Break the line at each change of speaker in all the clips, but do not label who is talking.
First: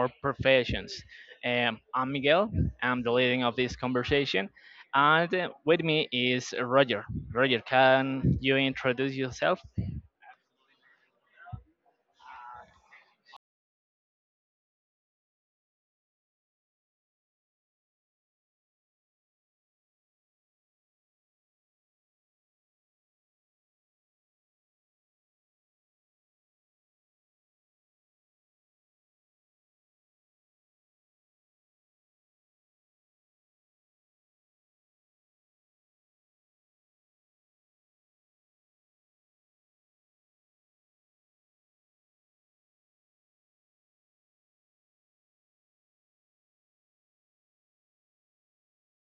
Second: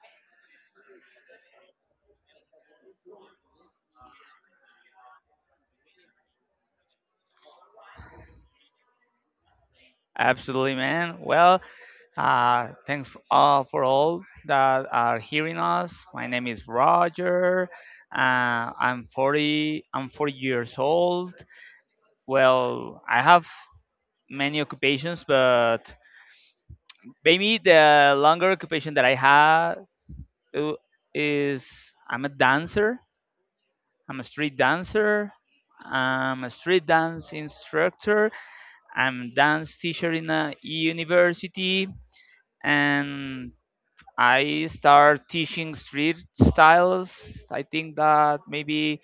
or professions. I'm Miguel. I'm the leading of this conversation, and with me is Roger. Roger, can you introduce yourself?
Absolutely, man. Well, thanks for for all that are hearing us. My name is Roger. I'm 40. I'm 40 years old. Well, I have many occupations, but maybe the longer occupation that I have uh, is I'm a dancer. I'm a street dancer. I'm a street dance instructor. I'm dance teacher in a university and I start teaching street styles. I think that maybe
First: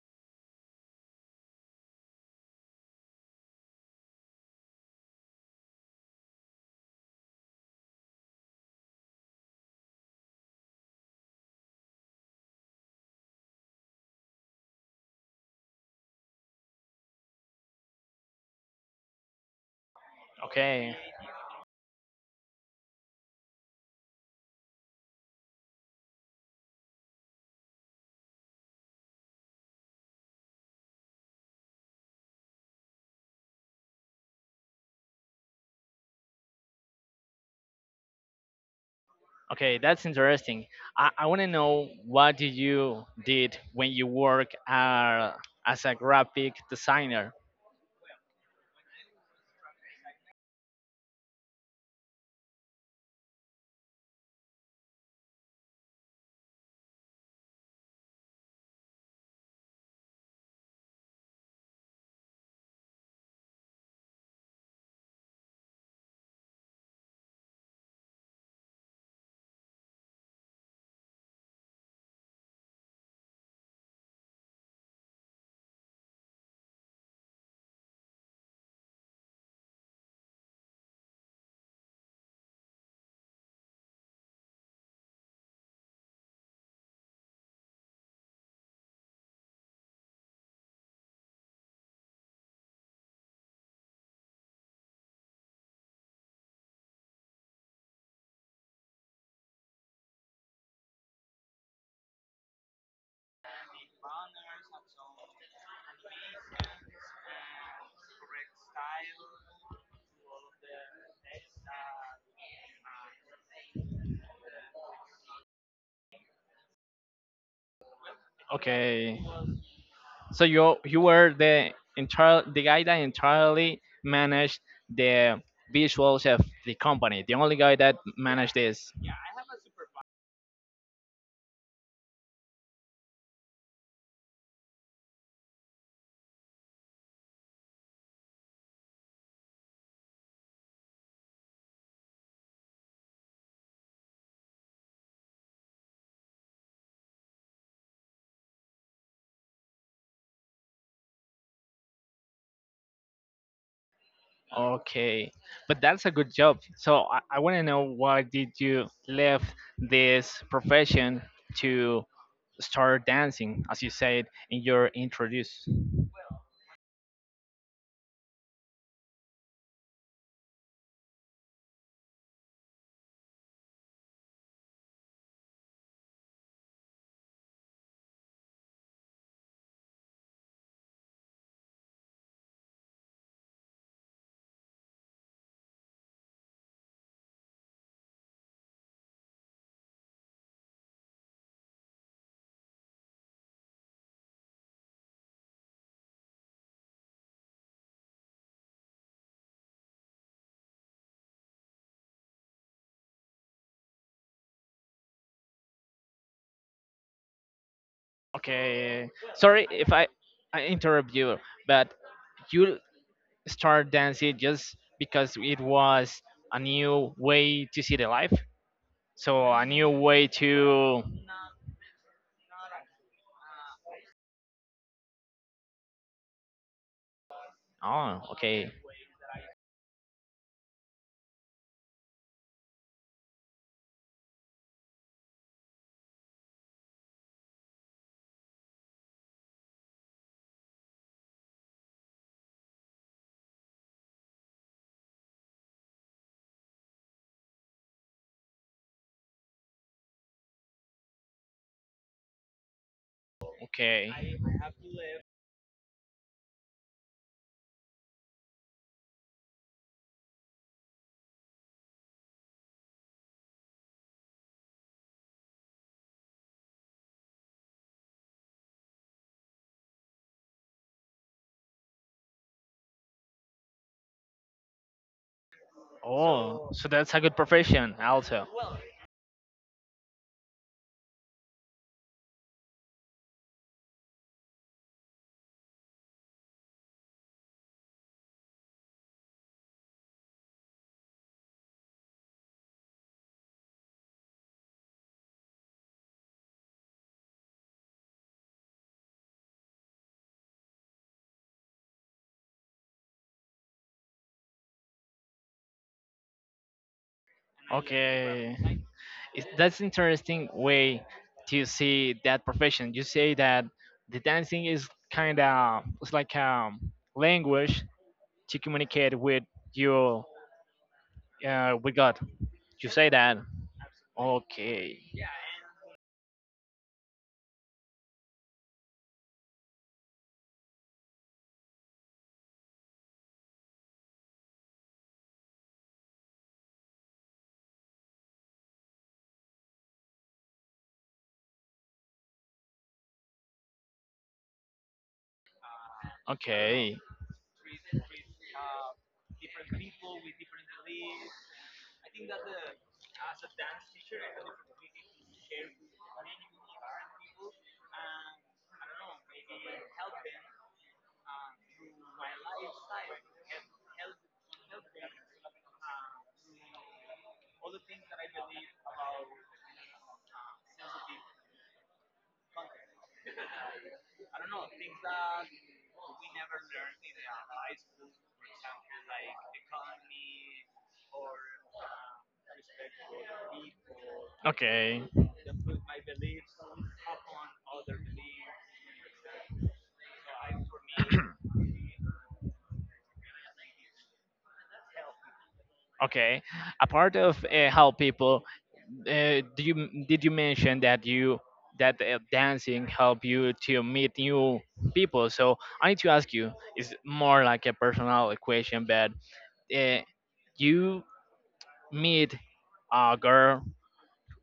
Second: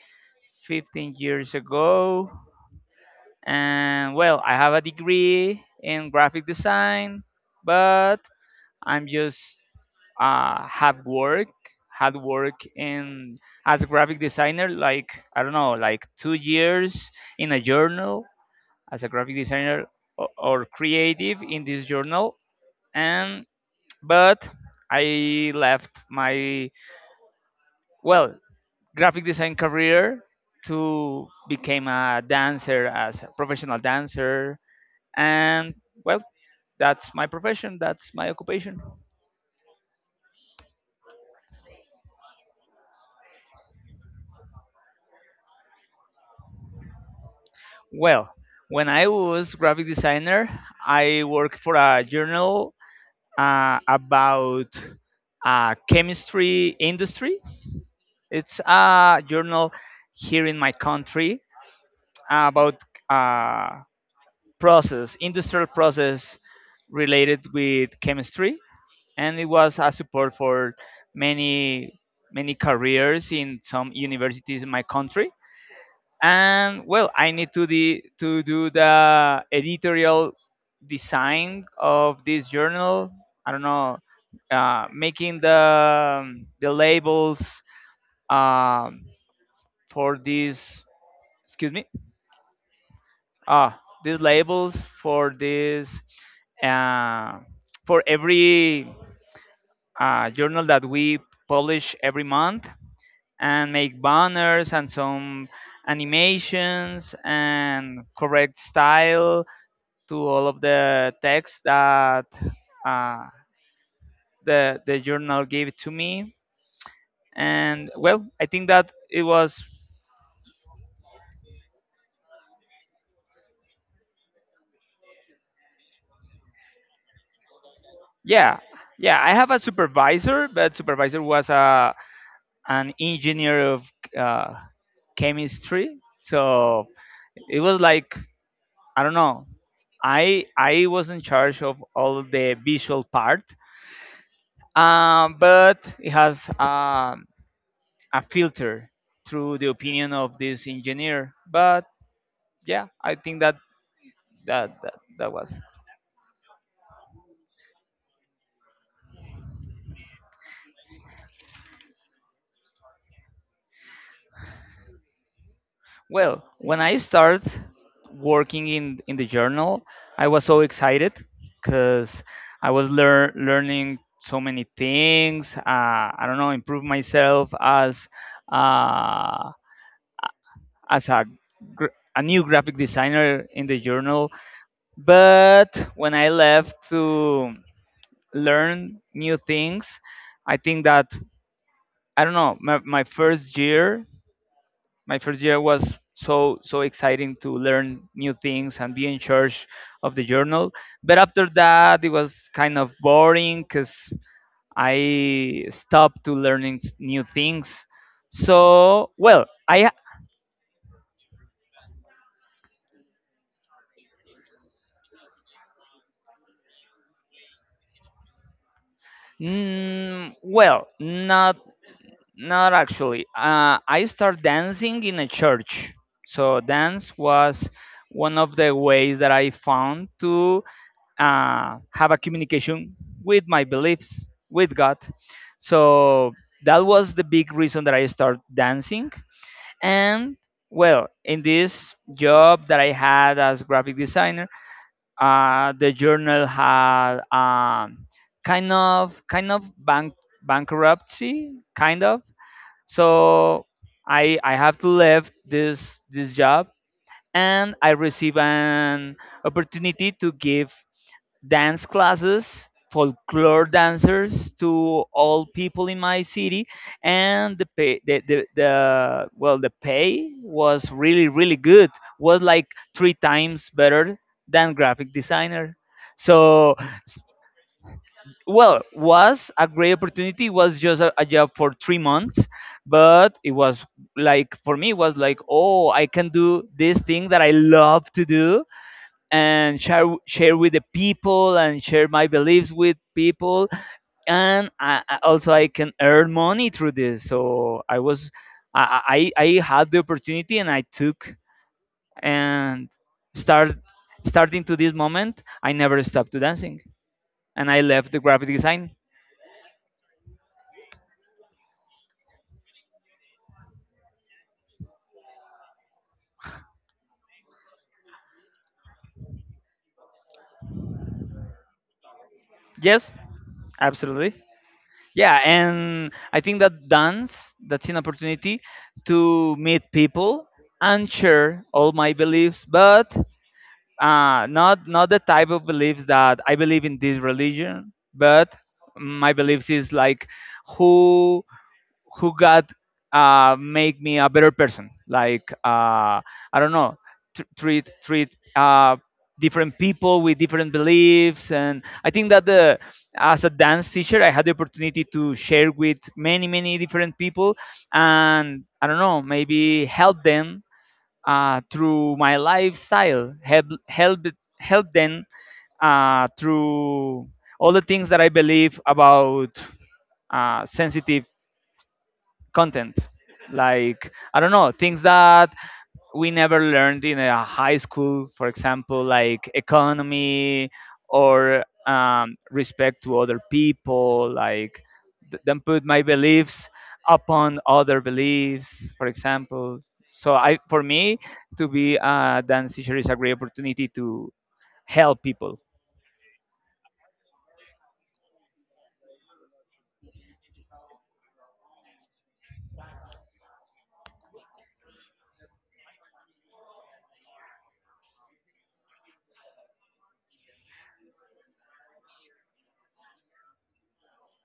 15 years ago. And well, I have a degree in graphic design, but I'm just have work had work in as a graphic designer like I don't know like 2 years in a journal as a graphic designer or
Okay.
creative in this journal and but I left my well graphic design career to became a dancer as a professional dancer and well, that's my profession, that's my occupation.
Okay, that's interesting. I want to know what did you did when you work as a graphic designer.
Well, when I was graphic designer, I worked for a journal about chemistry industry. It's a journal here in my country about uh, process industrial process related with chemistry, and it was a support for many many careers in some universities in my country. And well, I need to to do the editorial design of this journal. I don't know, making the labels, um, for these, excuse me, ah, these labels for this uh, for every journal that we publish every month, and make banners and some animations and correct style to all of the text that uh, the journal gave to me. And well, I think that
Okay.
it was,
So you were the guy that entirely managed the visuals of the company. The only guy that managed
yeah.
this.
Yeah, I have a supervisor, but supervisor was a an engineer of uh, chemistry, so it was like, I don't know. I was in charge of all the visual part, but it has, a filter through the opinion of this engineer. But yeah, I think that that that,
Okay,
that was.
but that's a good job. So I want to know why did you leave this profession to start dancing, as you said in your introduce.
Well, when I started working in the journal, I was so excited because I was learning so many things. I don't know, improve myself uh, as a a new graphic designer in the journal, but when I left to learn new things. I think that, I don't know. My first year, my first year was so so exciting to learn new things and be in charge of the journal. But after that, it was kind of boring because I stopped to learning new things.
Okay,
So well,
sorry
I,
if I interrupt you, but you start dancing just because it was a new way to see the life. So a new way
mm, well,
to.
not. Not actually. I started dancing in a church. So dance was
Oh,
one of
okay,
the ways that I found to have a communication with my beliefs, with God. So that was the big reason that I started dancing. And well, in this job that I had as graphic designer, the journal had, kind of kind of bankruptcy, kind of, so
okay.
I have to leave this job, and I receive an opportunity to give dance classes folklore dancers to all people in my city, and the pay, the the pay was really really good, was like three times better than graphic designer.
Oh,
So
so that's a good profession also.
well, was a great opportunity, it was just a job for 3 months, but it was, like for me it was like, oh, I can do this thing that I love to do and share with the people and share my beliefs with people, and also I can earn money through this, so I was, I had the opportunity and I took, and start starting to this moment I never stopped to dancing, and I left the graphic
Okay,
design.
That's interesting way to see that profession. You say that the dancing is kind of it's like a language to communicate with your with God. You say
Yes,
that.
absolutely.
Okay,
Yeah, and I think that dance, that's an opportunity to meet people and share all my beliefs, but not the type of beliefs that I believe in this religion, but my beliefs is like, who who God make me a better person. Like, I don't know,
okay,
treat different people with different beliefs, and I think that the, as a dance teacher, I had the opportunity to share with many many different people, and I don't know, maybe help them through my lifestyle, help help them through all the things that I believe about sensitive content, like I don't know, things that we never learned in a high school, for example, like economy, or respect to other people, like,
okay.
then put my beliefs upon other beliefs, for example, so I, for me, to be a dance teacher is a great opportunity to help people.
Okay. A part of help people, do you did you mention that you that dancing help you to meet new people? So I need to ask you. It's more like a personal question, but uh, you meet a girl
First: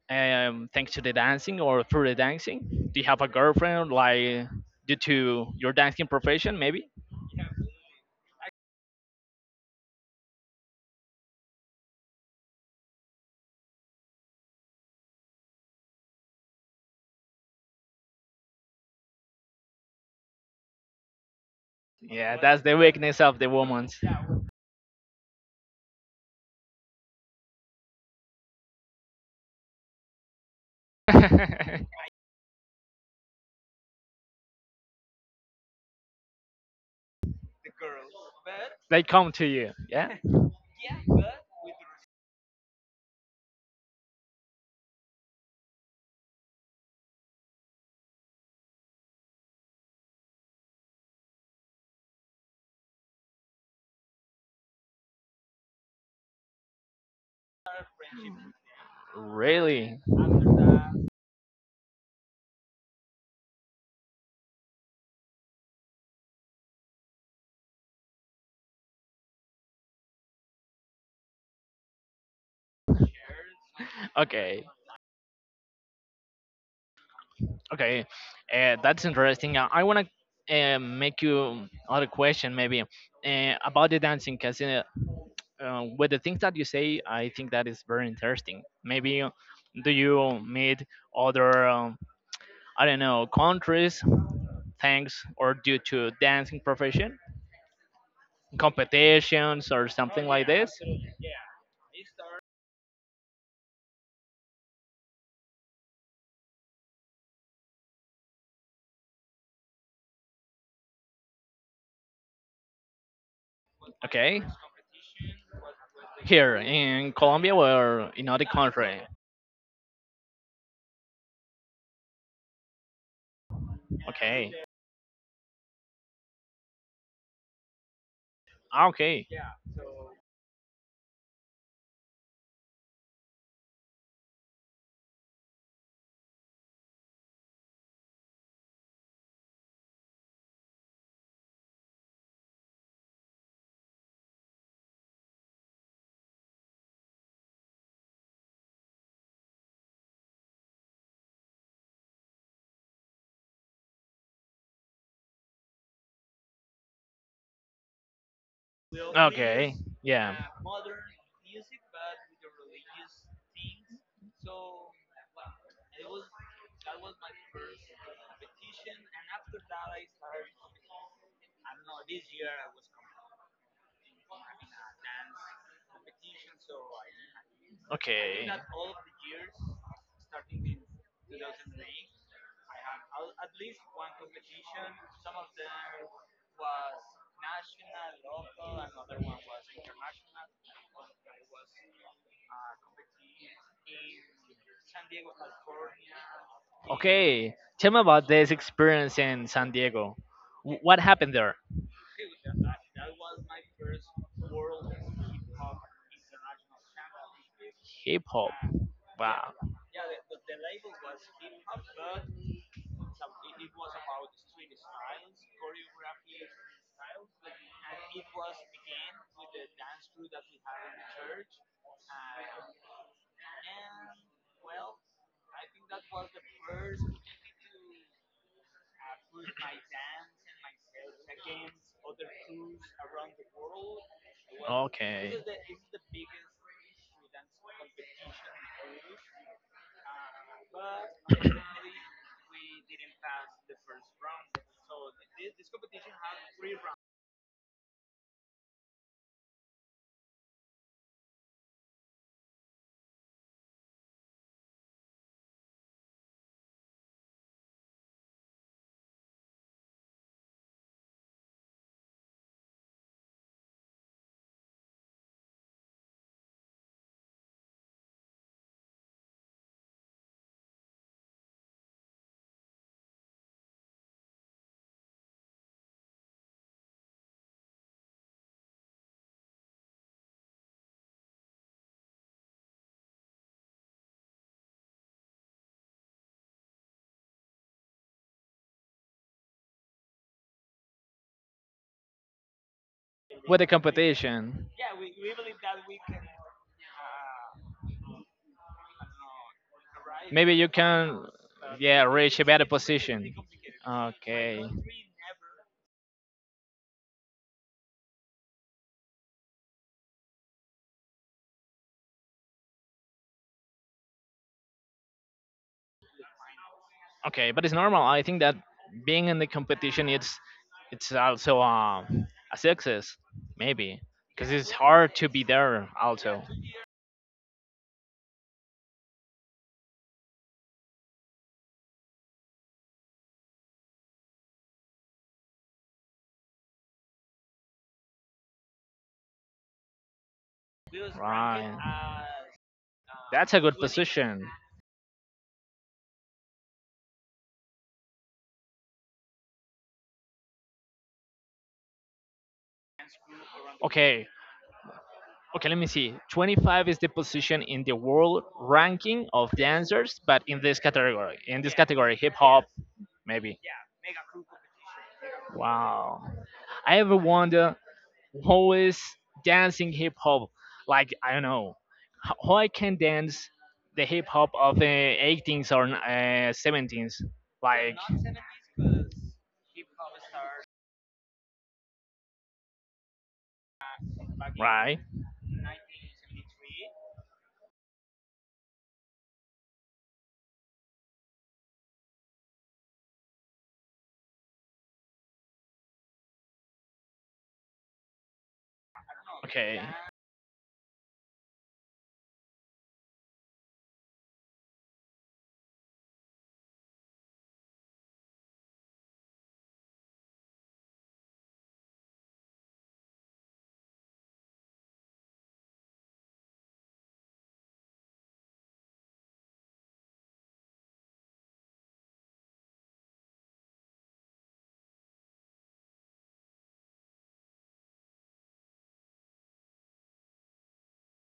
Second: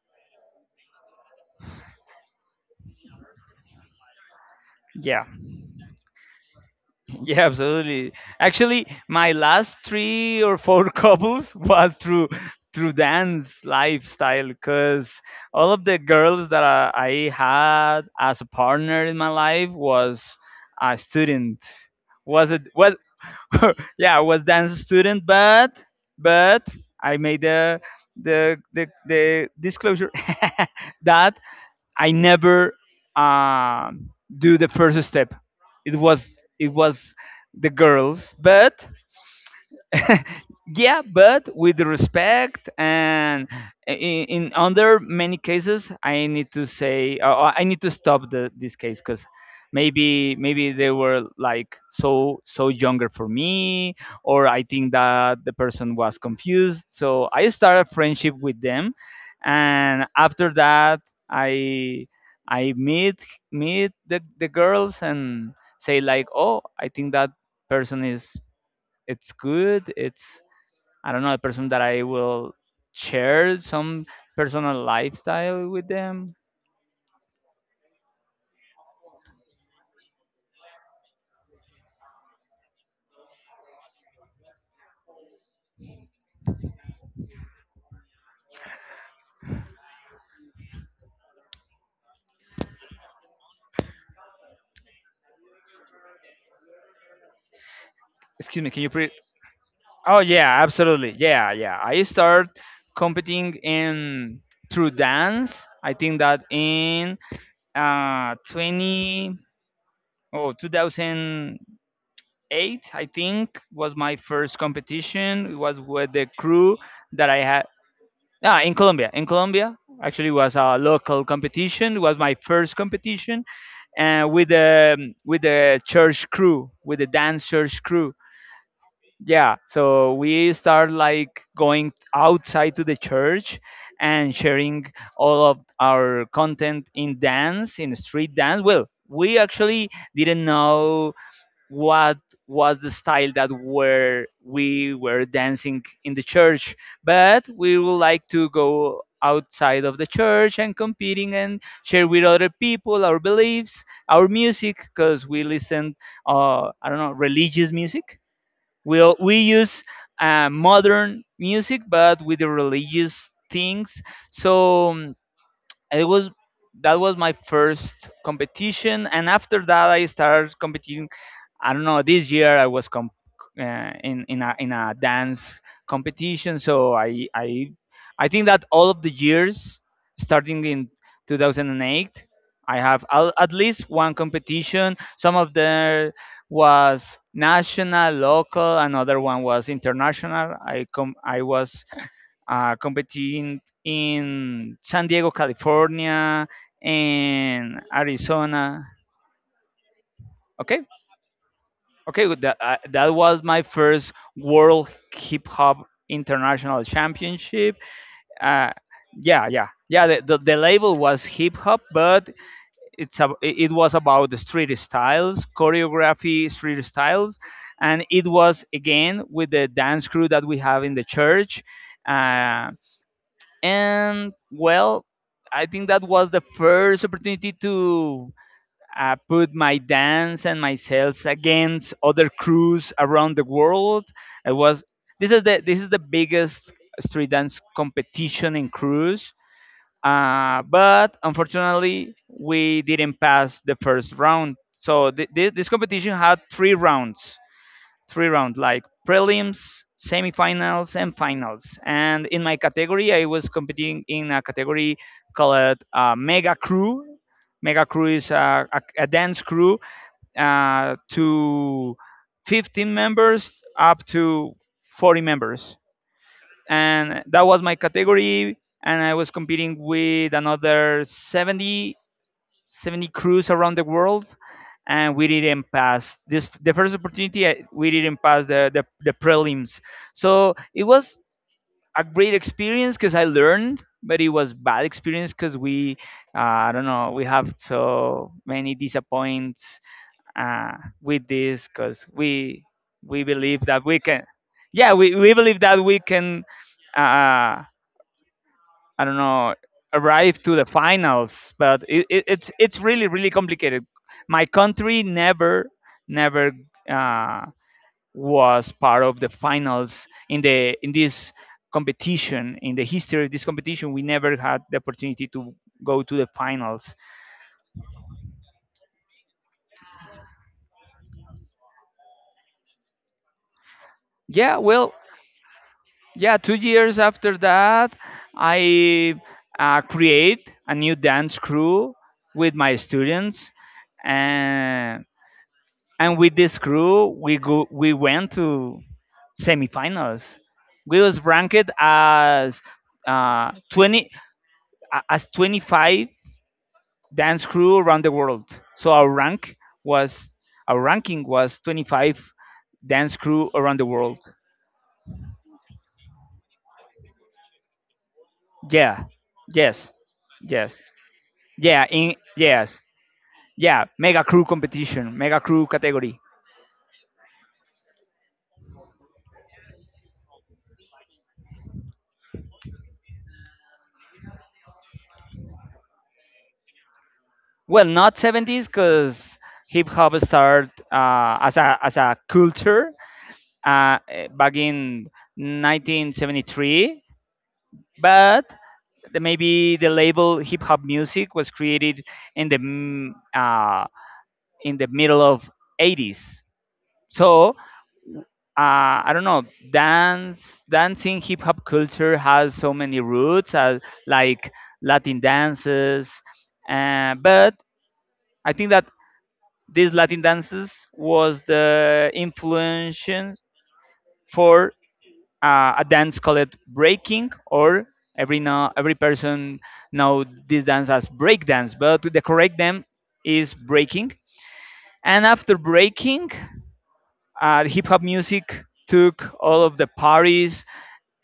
thanks to the dancing or through the dancing? Do you have a girlfriend like due
Yeah.
to your dancing profession, maybe?
Yeah, absolutely. Actually, my last three or four couples was through through dance lifestyle because all of the girls that I had as a partner in my life was a student.
Yeah,
Was
that's
it
the
was
weakness of the women.
yeah, was dance student, but I made the the disclosure that I never, um, do the first step. It was the girls, but,
They come to you. Yeah.
yeah, but with respect, and in under many cases, I need to say, I need to stop this case because maybe they were like so so younger for me, or I think that the person was confused, so I started friendship with them,
Really?
and after that, i I meet the girls and say like, oh, I think that person is, it's good, it's, I don't know, a person that I will share some
Okay.
personal lifestyle with them.
Okay. That's interesting. I want to make you other question maybe about the dancing because with the things that you say, I think that is very interesting. Maybe do you meet other I don't know, countries thanks or due to dancing profession
Excuse me, can you pre.
competitions or
Oh
something like
yeah,
this?
absolutely. Yeah, yeah. I start competing in through dance. I think that in 20 oh 2008, I think was my
Okay.
first competition. It was with the
Here
crew
in
that I
Colombia
had,
or in other
ah, in
country?
Colombia. In Colombia, actually was a local competition. It was my first competition, and with
Okay.
the with the dance church crew.
Ah, okay.
Yeah, so we start like going outside to the church and sharing all of our content in dance, in street dance. Well, we actually didn't know what was the style that were we were dancing in the church, but we would like to go outside of the church and competing and share with other people our beliefs, our music, because we listen I don't know religious music, we
Okay.
use
Yeah.
modern music but with the religious things. So, it was, that was my first competition, and after that I started competing. I don't know. This year I was in a dance competition, so I I think
Okay.
that all of the years, starting in 2008, I have at least one competition. Some of them was national, local. Another one was international. I was competing in San Diego, California,
Okay.
and
Tell me about this
Arizona.
experience in San Diego.
Okay.
What happened there?
Okay, with that, that was my first World Hip Hop International Championship.
Hip hop.
Uh, yeah,
Wow.
yeah, yeah. The label was hip hop, but it's it was about the street styles, choreography, street styles, and it was again with the dance crew that we have in the church. Uh, and well, I think that was the first opportunity to put my dance and myself against other crews around the world. It was,
Okay.
this is the biggest street dance competition in cruise. But unfortunately, we didn't pass the first round. So this competition had three rounds like prelims, semifinals, and finals. And in my category, I was competing in a category called, Mega Crew. Mega Crew is a dance crew to 15 members up to 40 members. And that was my category. And I was competing with another 70 crews around the world, and we didn't pass this, the first opportunity, we didn't pass the prelims. So it was a great experience because I learned, but it was bad experience because we, I don't know, we have so many disappoints, uh, with this because we
With
believe
the
that we can,
competition,
yeah, we believe that we can, uh, I don't know, arrive
maybe
to the
you can,
finals. But
yeah, reach a
it's
better
it's really really
position.
complicated. My
Okay.
country never uh, was part of the finals in the in this competition, in the history of this competition. We never had the opportunity to go to the finals.
Okay, but it's normal. I think that being in the competition, it's also a success, maybe, because
Yeah,
it's
well,
hard to be there
yeah.
also.
2 years after that, I create a new dance crew with my students, and and with this crew we we went to semifinals. We was ranked
Right.
as,
That's
uh,
a good
20
position.
25 dance crew around the world, so our rank was, our ranking was 25 dance crew around the world.
Okay. Okay, let me see. 25 is the position in the world
Yeah,
ranking of
yes,
dancers, but
yes,
in this
yeah,
category,
in,
hip hop,
yes,
maybe.
yeah, mega crew competition, mega crew category.
Wow. I ever wonder who is dancing hip hop, like I don't know, who I can dance the hip hop of the 18s or 70s,
Well,
like.
not 70s, because hip hop started, as a culture, back
Right.
in 1973, but the, maybe the label hip hop music was created in the in the middle of 80s. So I don't know.
Okay,
Dancing, hip hop culture has so many roots, like Latin dances, but I think that these Latin dances was the influence for a dance called breaking. Or every person know this dance as break dance, but the correct name is breaking. And after breaking, hip hop music took all of the parties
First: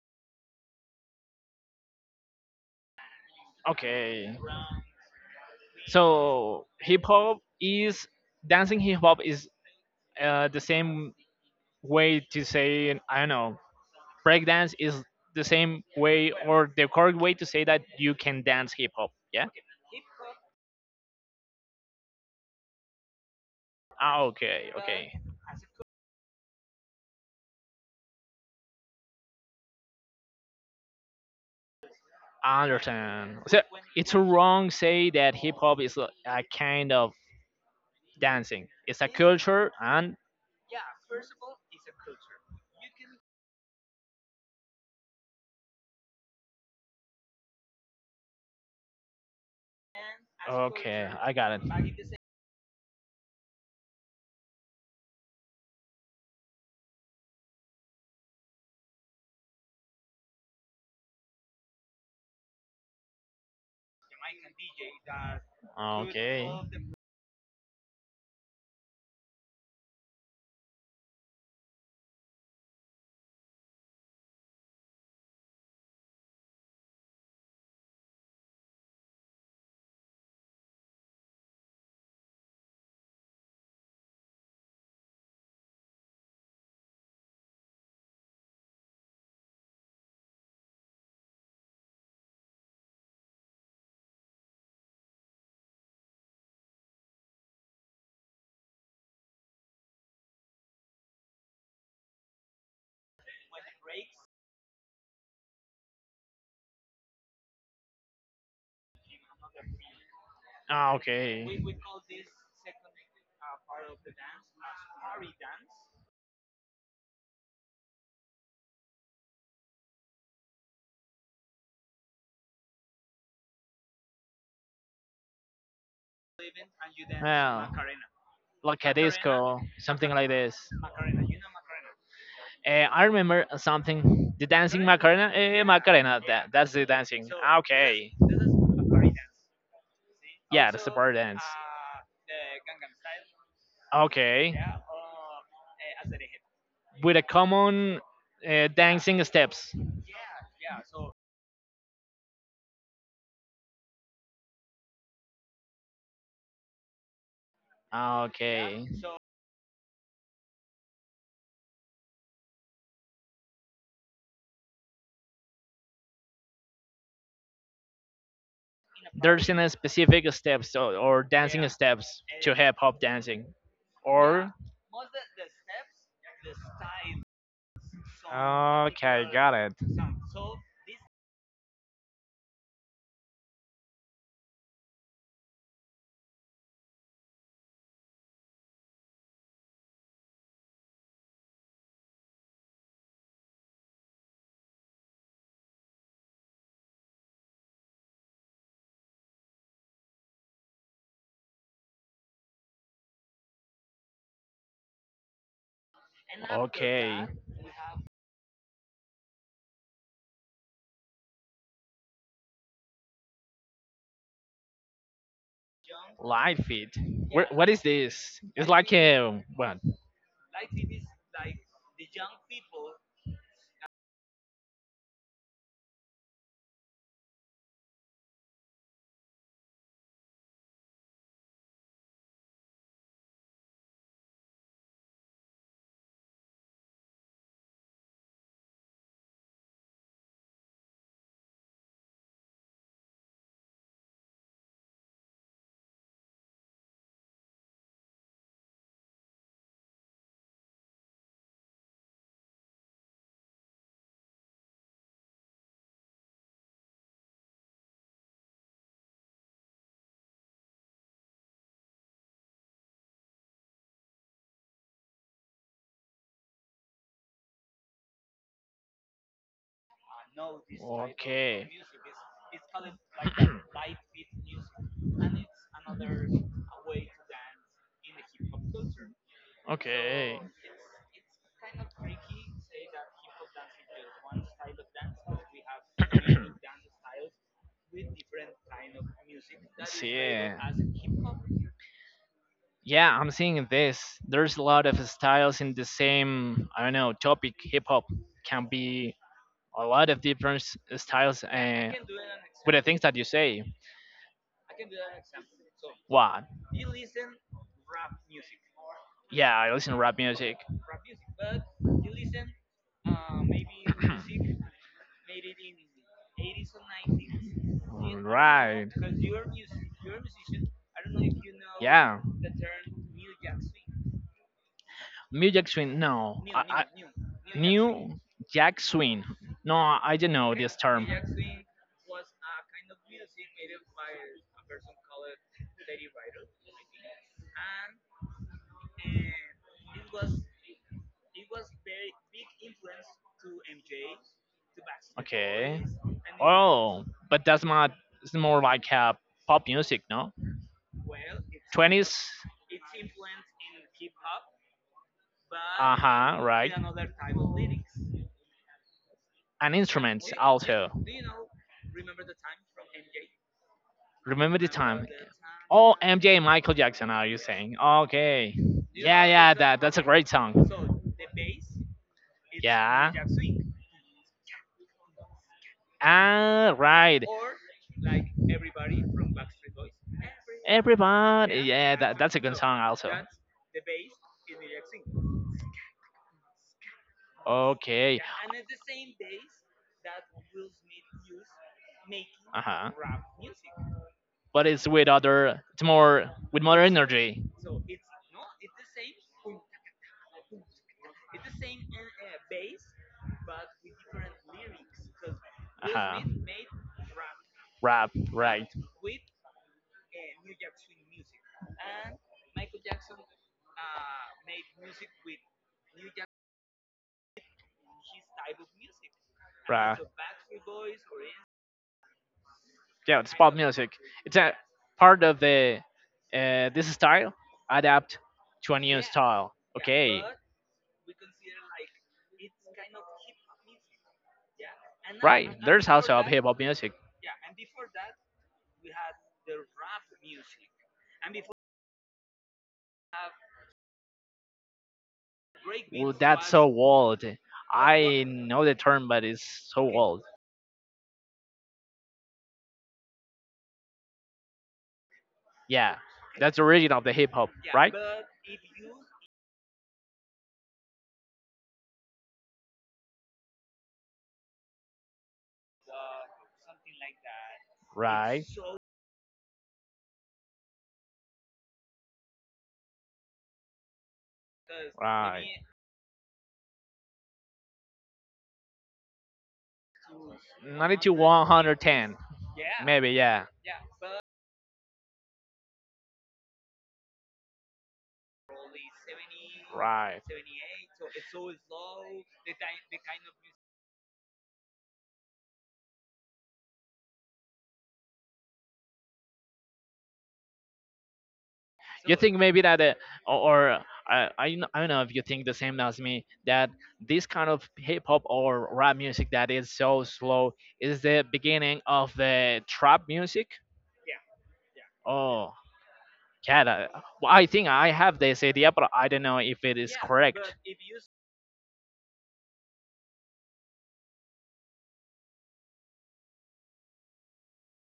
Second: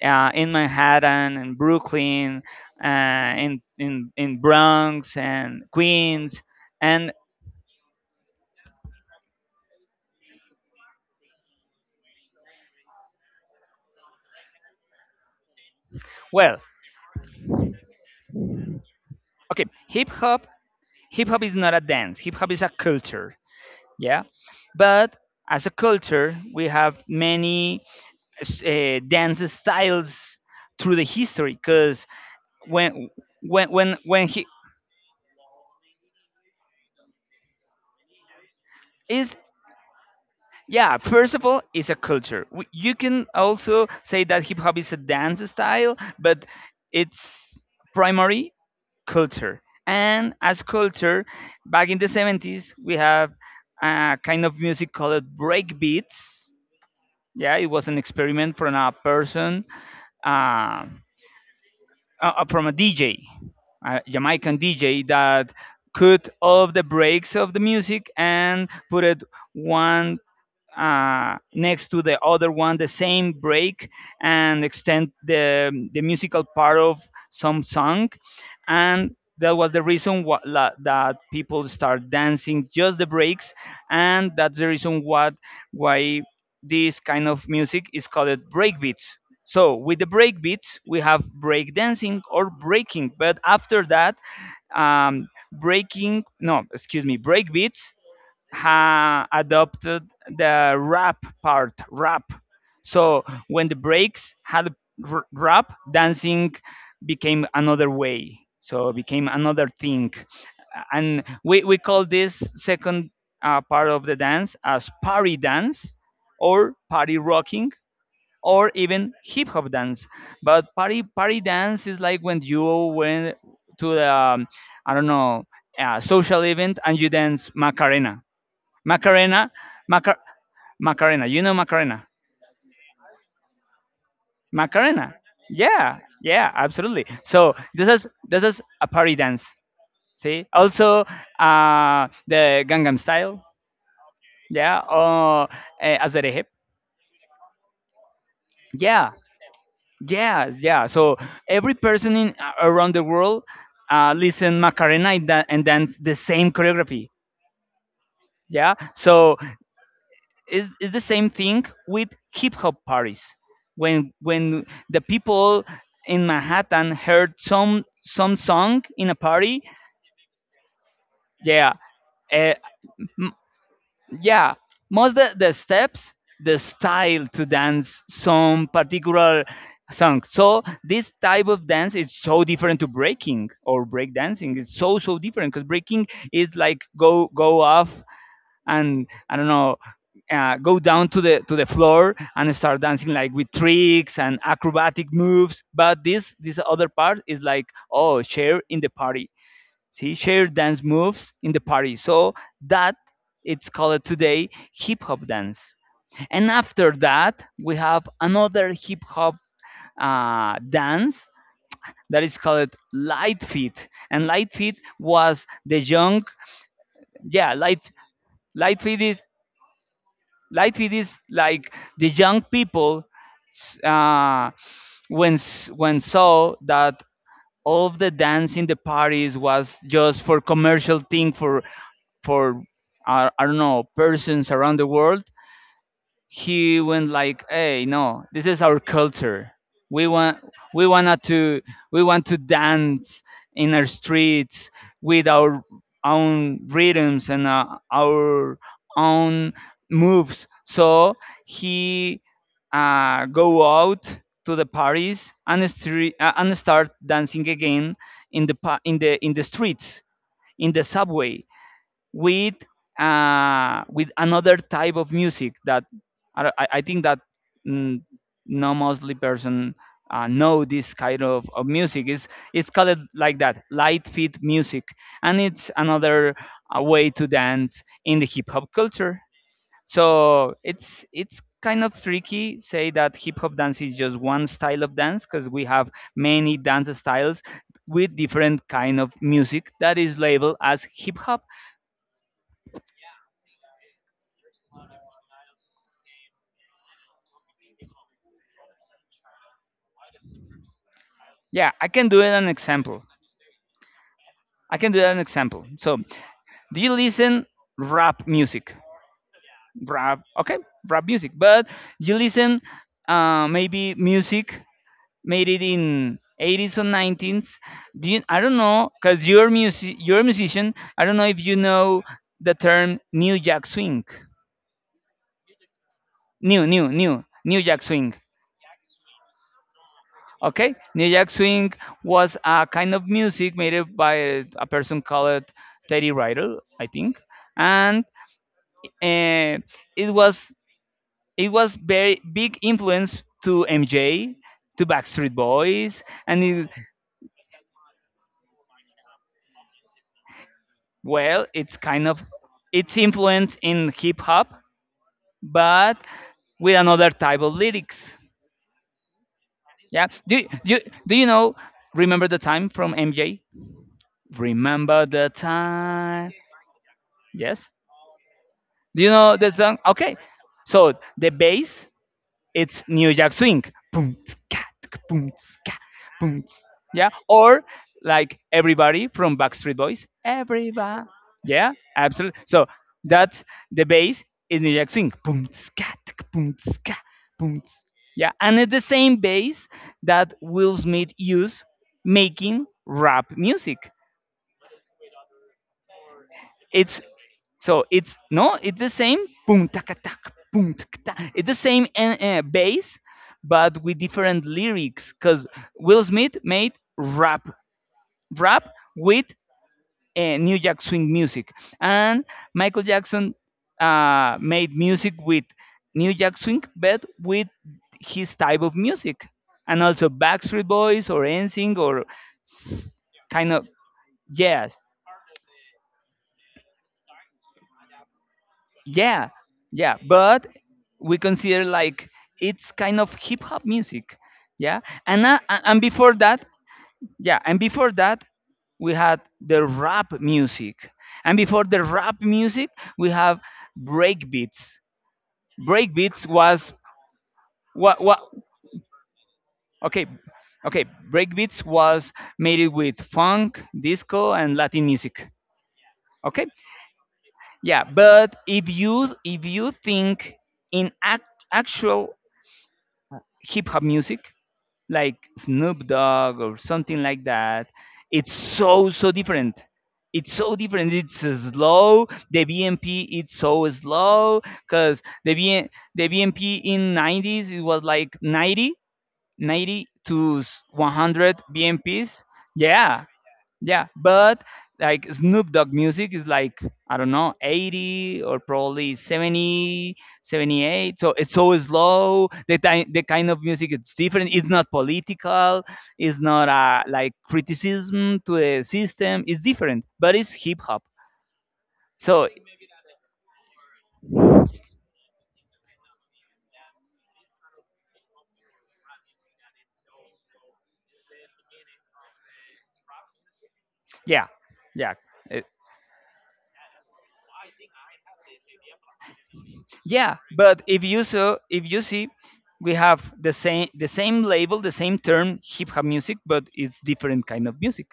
in Manhattan and Brooklyn, uh, in, in
okay.
in Bronx and Queens.
so hip
And
hop is dancing hip hop is the same way to say, I don't know, breakdance is the same way
well,
or the correct way to say that you can dance hip hop? Yeah.
okay, hip hop is not a dance, hip hop is a culture. Yeah,
Ah, okay, okay.
but as a culture we have many dance styles through the history, because
I
when
understand. So
when when
it's
when he
wrong say that hip hop is a kind of dancing. It's a
is,
culture, and
yeah, first of all it's a culture. You can also say that hip hop is a dance style, but it's primary culture. And as
okay,
culture,
I got
back in the
it.
70s we have a kind of music called break beats. Yeah, it was an experiment from a person, uh, from a DJ, Jamaican DJ that cut
Okay.
off the breaks of the music and put it one next to the other one, the same break, and extend the musical part of some song. And that was the reason that people start dancing just the breaks, and that's the reason what why this kind of music is called breakbeats. So with the breakbeats we have break dancing or breaking, but after that, breaking, no, excuse me, breakbeats ha adopted the rap part, rap. So when the breaks had rap, dancing became another way. So it became another thing,
Ah,
and
okay.
we call this second part of the dance as party dance, or party rocking, or even hip hop dance. But party dance is like when you went to the I don't know, a social event, and you dance
Well,
Macarena.
like a
Macarena,
disco, something
Macar-
like this.
Macarena. You know Macarena.
Eh, I remember something. The dancing
Macarena.
Macarena. Eh,
Yeah,
Macarena. That,
yeah,
that's the
absolutely.
dancing.
So
Ah,
this is
okay.
this is a party dance. See,
Yeah, that's the
also
bar dance.
the Gangnam Style.
Okay.
Yeah, or Azare.
With a common
Yeah,
dancing steps.
yeah, yeah. So every person in around the world listen Macarena, and and dance the same choreography.
Ah,
Yeah.
okay.
So is the same thing with hip hop parties. When the people in Manhattan heard some song in a
There's in
party,
a specific steps or dancing
yeah,
steps
uh,
to hip hop
m-
dancing.
yeah,
Or
most the steps, the style to dance some
okay,
particular
got it.
song. So this type of dance is so different to breaking or break dancing. It's so different, because breaking is like go off and, I don't know, go down to the floor and start dancing like with tricks and acrobatic moves. But this other part is like, oh, share in the party. See, share dance moves in the party. So that it's called today hip hop dance. And after
Okay.
that we have another hip hop dance that is called light feet. And light feet was the young,
Light feet. Where,
yeah,
what is
light,
this? It's
light
like
feet is,
a what?
like it is like the young people, s- uh, when when saw that all of the dance in the parties was just for commercial thing, for I don't know, persons around the world, he went like, hey, no, this is our culture, we want, we wanted to, we want to dance in our streets with our own rhythms, and our own moves. So he go out to the parties, and and start dancing again in the streets in the subway, with with another type of music. That I think that mm, no mostly person know this kind of
Okay.
music is, it's called like that light feet music. And it's another way to dance in the hip hop culture. So it's
Okay.
kind of tricky say that hip hop dance is just one style of dance, because we have many dance styles with different kind of music that is
See,
labeled as hip hop.
yeah, I'm seeing this. There's a lot of styles in the same, I don't know, topic. Hip hop can be a lot of different styles,
Yeah, I
and
can do it an
with the
example.
things that you say.
I can do an example. So,
What?
do you listen rap music?
Yeah, I listen to rap
Rap, okay,
music.
rap music. But you listen maybe music made it in 80s or 90s. Do you, I don't know,
Right.
cause you're music, you're a musician. I don't know if you know
Yeah.
the term New Jack Swing.
Music swing? No, I Jack Swing.
New Jack Swing.
New Jack Swing. No, I don't know
Okay,
this term.
New Jack
New.
Swing was a kind of music made up by a person called Teddy Ryder, I think, and uh, it was it was very big influence to MJ, to Backstreet
Okay.
Boys, and it,
Oh, but that's not. It's more like pop music, no?
well, it's kind
Twenties.
of, it's influence in hip hop, but
But huh. Right.
with another type of lyrics.
And
Yeah.
instruments also.
Do you know Remember the Time from MJ?
Remember the
Remember
time.
the
Oh,
Time.
MJ, Michael Jackson. Are you. Yes.
Yes.
saying? Okay. Do
Do
you.
you
Yeah,
know the
yeah.
song?
That's a
Okay.
great song.
So the bass, it's New
Yeah.
Jack Swing. Boom, ska, boom, ska, boom.
Ah,
Yeah.
right.
Or like Everybody from Backstreet Boys. Everybody.
Everybody.
Yeah,
Yeah, that's
absolutely.
a good
So
song also.
that's the bass is New Jack Swing. Boom, ska, boom, ska, boom.
Okay.
Yeah. And it's the same bass that Will Smith used
Uh
making
huh.
rap music.
But it's with other. It's more with more
It's,
energy.
so it's, no, it's the same boom taka tak boom taka tak. It's the same bass, but with different lyrics. Cause
Uh
Will
huh.
Smith made rap,
Rap. Right.
rap
His.
with New Jack Swing music, and Michael Jackson made music with New Jack Swing, but with his type of music, and
Right.
also Backstreet Boys or NSYNC or s-
Yeah, it's
kind
pop
of
music. It's a
jazz.
part of the this style adapt to a new
Yeah,
style.
yeah,
Okay,
but we consider like it's kind of hip hop music. Yeah. And
right.
and
There's
before
also
that,
hip hop music.
yeah, and before that we had the rap music, and before the rap music we have break beats. Break
Well,
beats
that's so
was,
old.
what,
I know the term, but it's so
okay,
old.
okay, break beats was made it with funk, disco and Latin music.
Yeah,
Okay.
that's the origin of the hip hop,
Yeah,
right?
but if you, if you think in actual hip hop music like Snoop Dogg or something like that, it's
Right,
so different. It's so different. It's slow. The BMP it's so slow, because
right.
The BMP in 90s it was like 90, ninety to
Ninety to
100
one hundred ten,
BMPs. Yeah,
maybe. Yeah,
yeah, but like Snoop Dogg music is like, I don't know, 80, or probably 70
right.
78 so it's so slow. The, the kind of music, it's different, it's not political, it's not like criticism to the system, it's different, but it's hip-hop.
You
So
think maybe that, or I I don't know if you think the same as me that this kind of hip hop or rap music that is so slow is the beginning of the trap music.
yeah, yeah. Uh,
Oh, yeah. That, well, I think I have this idea, but I don't know if it is
yeah,
correct.
but if you, so if you see, we have the same, the same label, the same term hip hop music, but it's different kind of music.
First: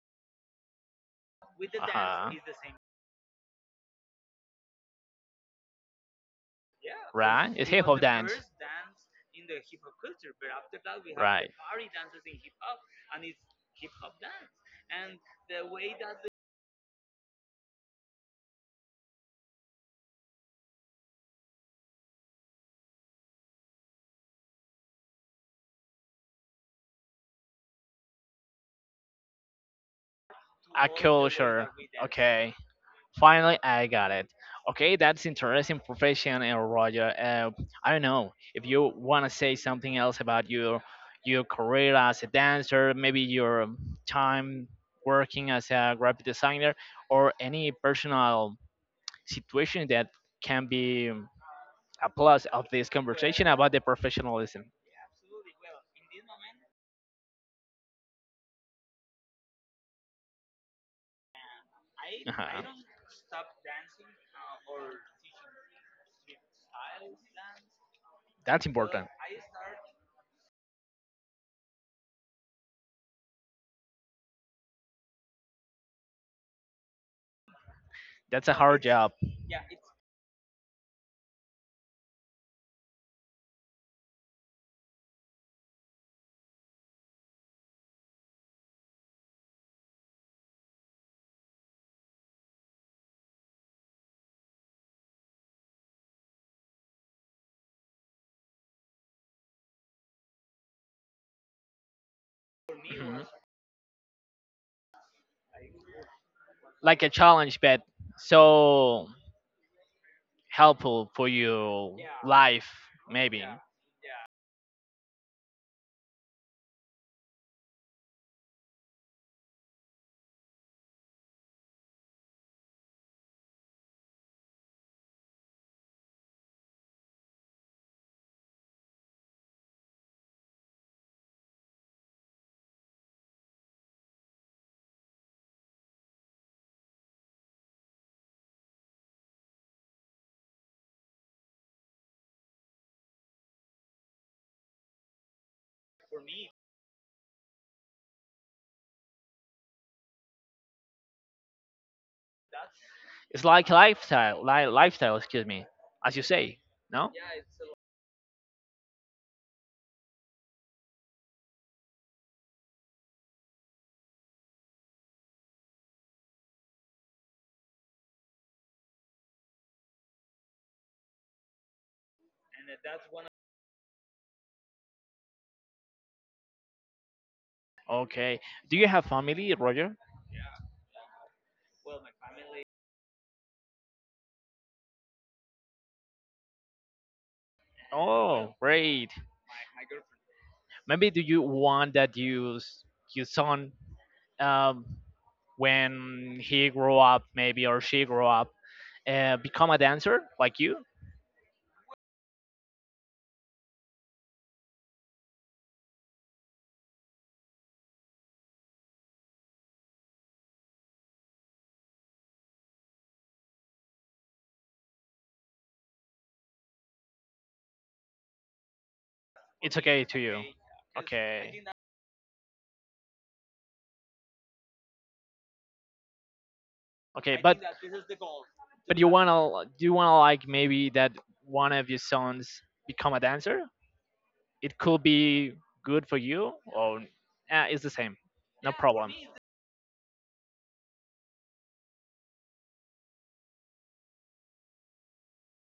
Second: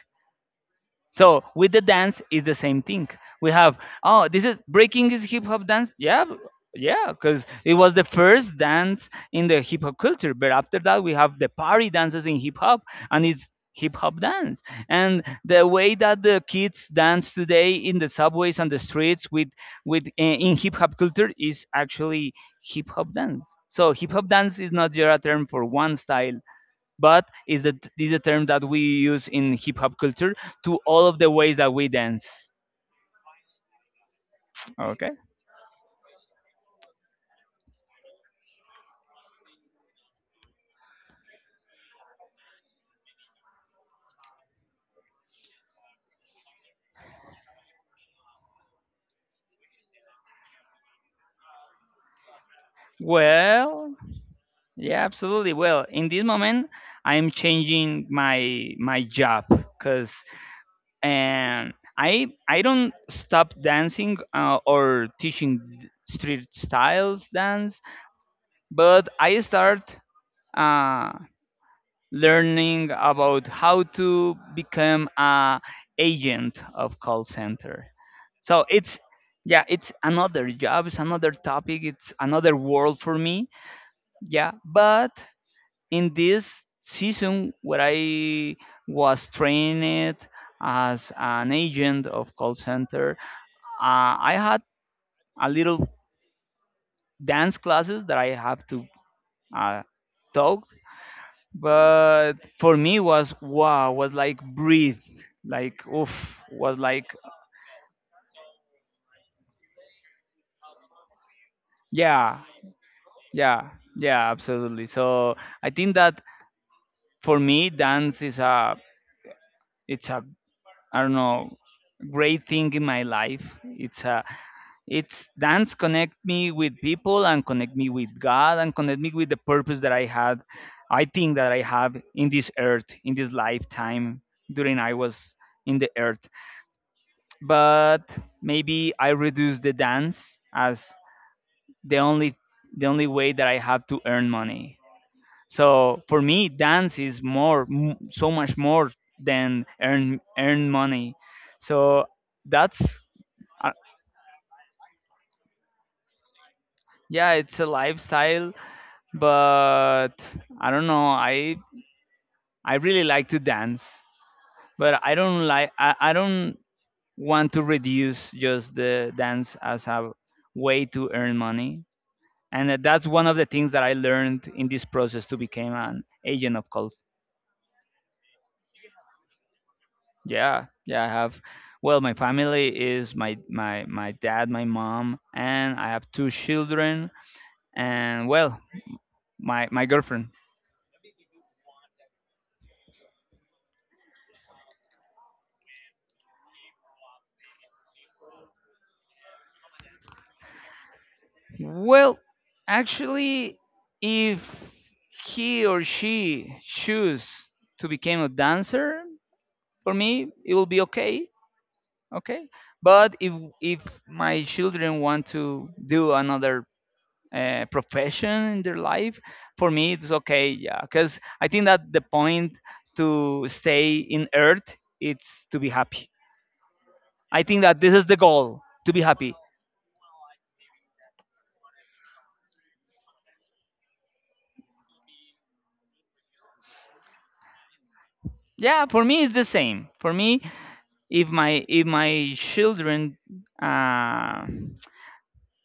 So with the
Uh
dance
huh.
is the same thing. We have, oh, this is breaking, is hip hop dance. Yeah, yeah, because
Right? It's
it
hip
was
hop
the
dance.
first dance in the hip hop culture. But after that we have the
Right.
party dances in hip hop, and it's hip hop dance. And the way that the kids dance today in the subways and the streets with in hip hop culture is actually hip hop dance. So hip hop dance is not just a term for one style, but is the term that we use in hip hop culture to
A
all of the ways
culture.
that we dance.
Okay. Finally, I got it. Okay,
Okay.
that's interesting profession, Roger. I don't know if you want to say something else about your career as a dancer, maybe your time working as a graphic designer, or any personal situation that can be a plus of this conversation about the
Well,
professionalism.
yeah, absolutely. Well, in this moment, I'm changing my job, because and I
Uh-huh.
don't stop dancing or teaching street styles dance,
That's important.
but I start uh, learning about how to become a agent of call center.
That's a
So
hard
it's,
job.
yeah, it's another job, it's another topic, it's another world for me. Yeah, but in this season where I was trained as an agent of call center, I had a little dance classes that I have to uh, talk, but for me
Mhm.
was wow, was like breathe, like oof, was
Like
like,
a challenge, but so helpful for your
yeah,
life, maybe.
yeah, yeah, absolutely. So I think that for me dance is a, it's a, I don't know, great thing in my life. It's a, it's, dance connect me with people and connect me with God and connect me with the purpose that I had, I think that I have in this earth in this lifetime during I was in the earth. But maybe I reduce the dance as the only, the only way that I have to earn money. So for me, dance is more, so much more than earn money. So that's
It's like
uh,
lifestyle, lifestyle, excuse me, as you say. No.
yeah, it's a lifestyle, but I don't know. I really like to dance, but I don't like, I don't want to reduce just the dance as a way to earn money. And that's one of the things that I learned in this process to become an agent of cult.
Okay, do you have family, Roger?
Yeah, yeah, I have. Well, my family is my dad, my mom, and I have two children, and
Oh,
well,
great.
my girlfriend.
Maybe do you want that your son, um, when he grow up, maybe, or she grow up, become a dancer like you?
Well, actually, if he or she choose to become a dancer, for me it will be okay, okay. But if my children want to do another profession in their life for
It's
me
okay
it's
to you.
okay, yeah, because I
Okay,
think that the point to stay in earth it's to be happy.
okay,
I
but.
think that this is the goal, to
But
be
you
happy.
wanna do you wanna, like, maybe that one of your sons become a dancer? It could be good for you, or it's the same, no
Yeah, for
problem.
me it's the same for me. If my children uh,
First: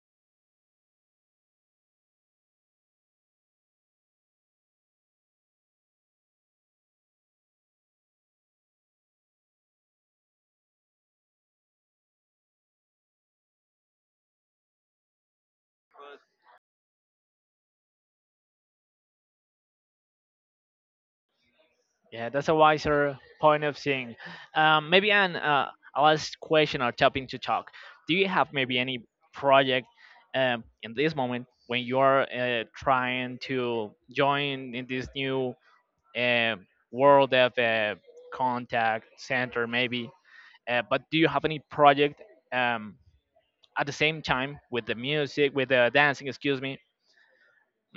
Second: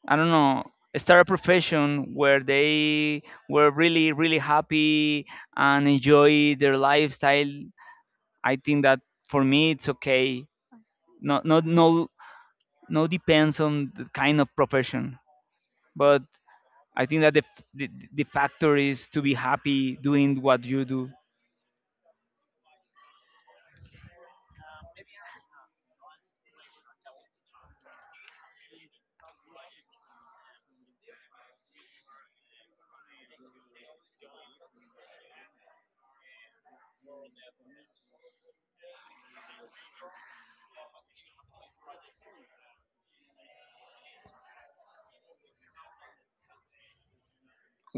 i don't know, start a profession where they were really happy and enjoy their lifestyle, I think that for me it's okay. No, no depends on the kind of profession. But I think that the, the factor is to be happy doing what you do.
Yeah, that's a wiser point of seeing. Maybe an a last question or topic to talk. Do you have maybe any project, in this moment when you are trying to join in this new um world of contact center, maybe? But do you have any project, um, at the same time with the music, with the dancing? Excuse me,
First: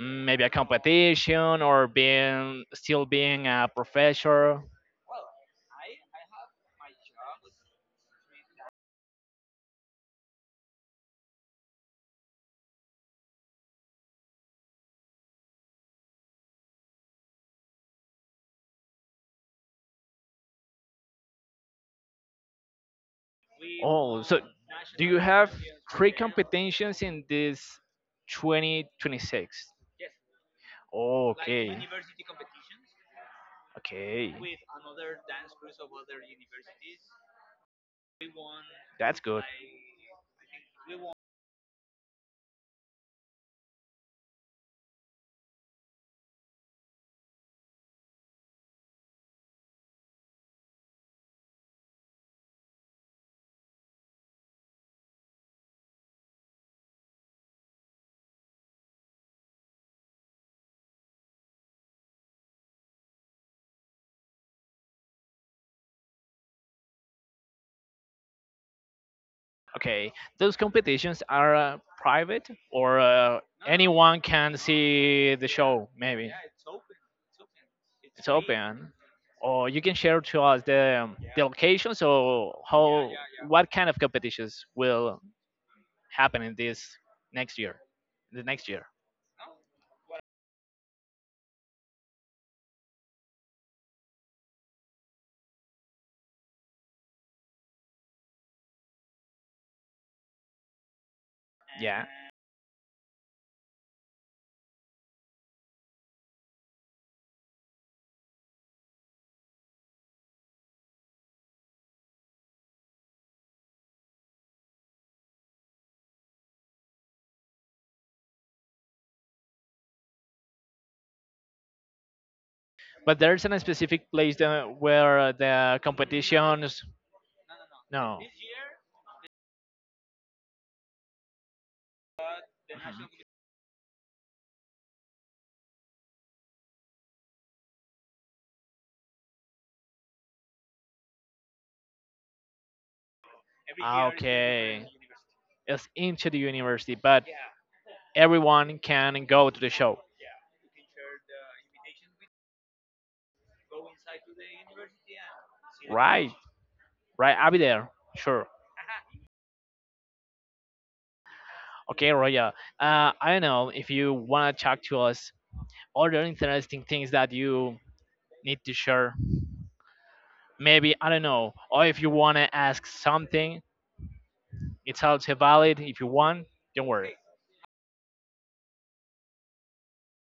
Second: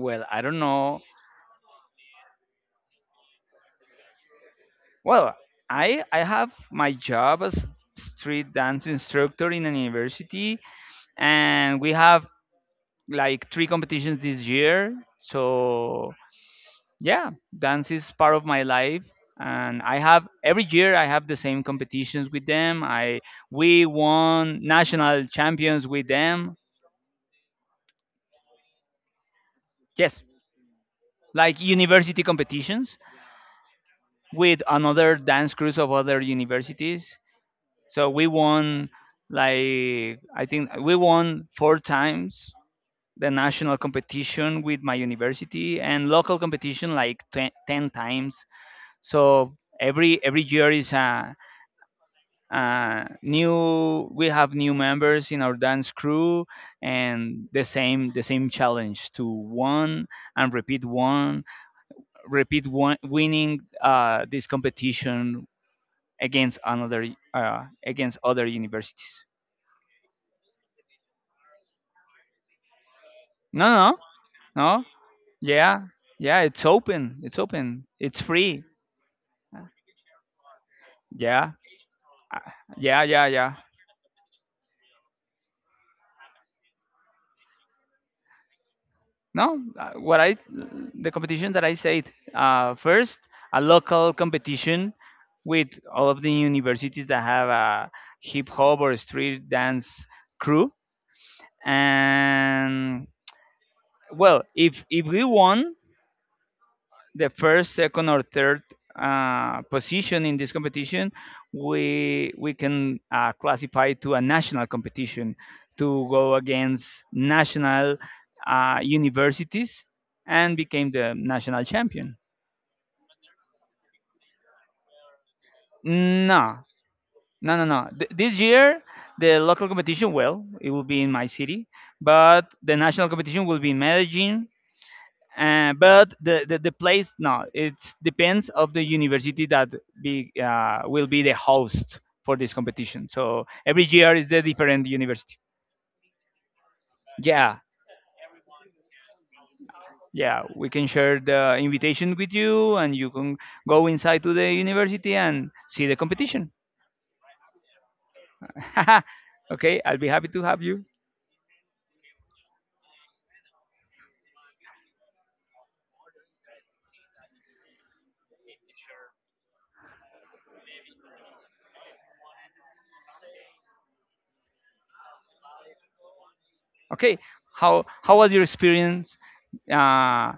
mm,
I
maybe a
don't know.
competition or being still being a professor.
Well, I have my job as street dance instructor in a university, and we have like 3 competitions this year, so yeah, dance is part of my life. And I have every year I have the same competitions with them. I We
Oh, so
won
do you
national
have
champions with
three
them.
competitions in this 2026?
Yes,
Oh,
like
okay,
university competitions
okay,
with another dance crews of other universities. So we won,
that's good.
like, I think we won 4 times the national competition with my university, and local competition like ten times. So every year is a new, we have new members in our dance crew, and the same challenge to one and repeat winning this competition against another, against other universities.
Okay, those competitions are private, or
No, no,
anyone can
no.
see the show.
Yeah,
Maybe
yeah. It's open. It's open. It's
it's
free.
open, or you can share to us the
Yeah,
location.
uh,
So
yeah,
how,
yeah, yeah.
what kind of competitions will happen in this next year? The next year,
No, what I the competition that I said, first a local competition with all of the universities that have a hip hop or street dance crew.
yeah.
And, well, if we won the first, second, or third position in this competition, we can classify to a national competition, to go against national universities and became the national champion.
But there's a specific place that, where the
No,
competitions.
no, no, no. Th-
No.
This year, the local competition, well, it will be in my city, but the national
Mhm.
competition will be in Medellin. But the place, no, it depends of the university that be will be the host for this competition. So every
Ah,
year is the
okay,
different university.
it's into the university, but
Yeah,
everyone can go to the show.
yeah, we can share the invitation with you and you can go inside to the university and see the
Right,
competition.
right. I'll be there. Sure.
Okay, I'll be happy to have you.
Okay, Roya. I don't know if you want to talk to us or the interesting things that you need to share. Maybe, I don't know. Or if you want to ask something, it's also valid. If you want, don't worry.
Okay, how was your experience, uh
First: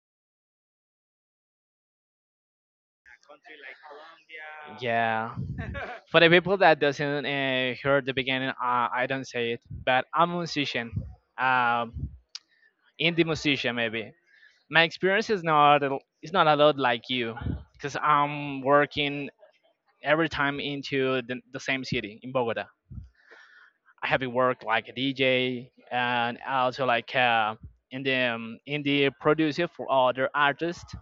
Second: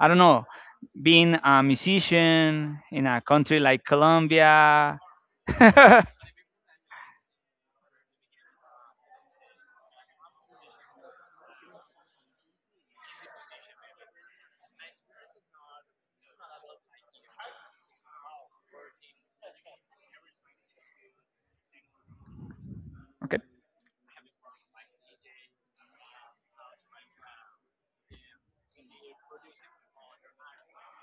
I don't know, being a musician in a country like Colombia?
Yeah.
Okay.
For the people that doesn't hear the beginning, I don't say it, but I'm a musician. Um, indie musician, maybe. My experience is not it's not a lot like you, because I'm working every time into the same city in Bogota. I have worked like a DJ, and also like in the producer for other artists,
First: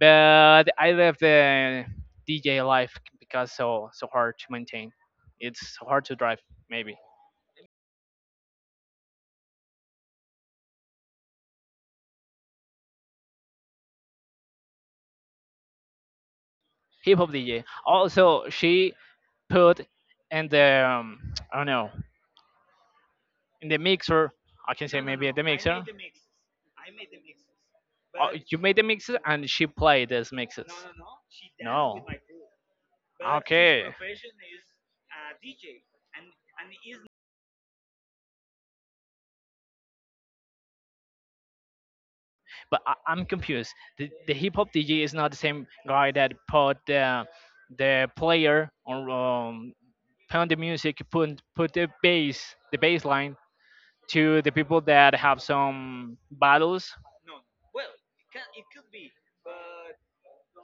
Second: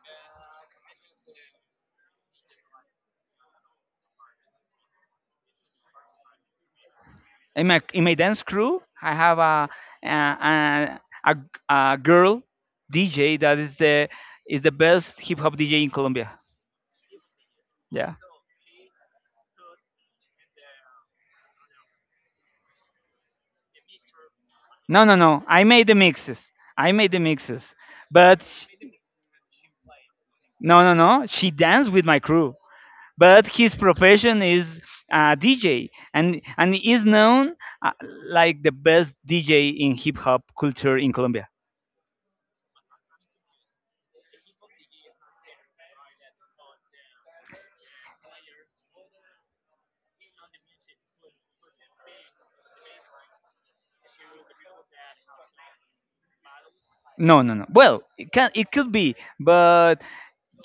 but I left the DJ life because so hard to maintain. It's so hard to drive, maybe.
In my dance crew I have a, a, a girl DJ that is the, is the best hip hop DJ in Colombia.
Hip hop DJ
Yeah.
also, she put in the I don't know, in the mixer, I can say,
no no
maybe
no
the
I
mixer.
made the mixes, I made the mixes,
Oh,
but
but you
sh-
made the mixes and she played these mixes.
no, she danced
No,
with
but
my crew.
his.
But his
Okay. Profession
profession
is.
is, DJ, and is known, uh, like the best DJ in hip hop culture in Colombia.
But I'm confused. The hip hop DJ is not the same guy that put the player on, put the music, put the bass line to the people that have some battles,
No, well, it can, it could be, but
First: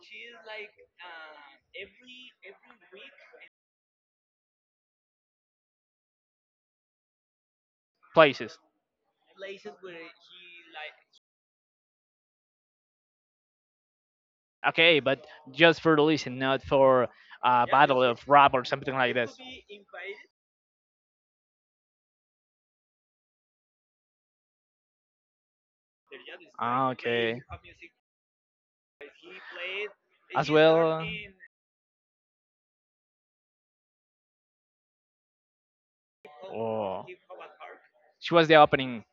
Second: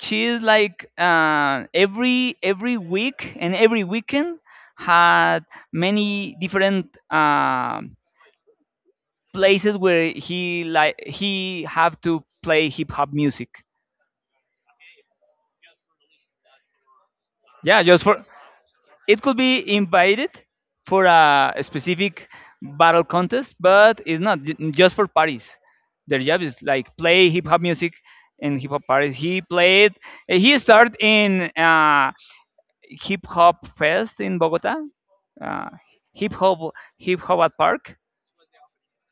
she is like, uh, every week and every weekend, had many different
places.
places where, he like, he have to play hip hop music.
Okay, but just for the listen, not for a, yeah,
Yeah, just
battle of,
for,
exactly, rap or something. They like
it
need to
could
this.
be invited for a specific battle contest, but it's not just for parties. Their job is
Ah,
like play
okay. Hip
hip
hop
hop
music.
music in hip hop parties. He played.
They. As just are
He started
well. In.
in hip hop fest in Bogota. Uh, hip hop
Oh,
hip hop at park.
she was the opening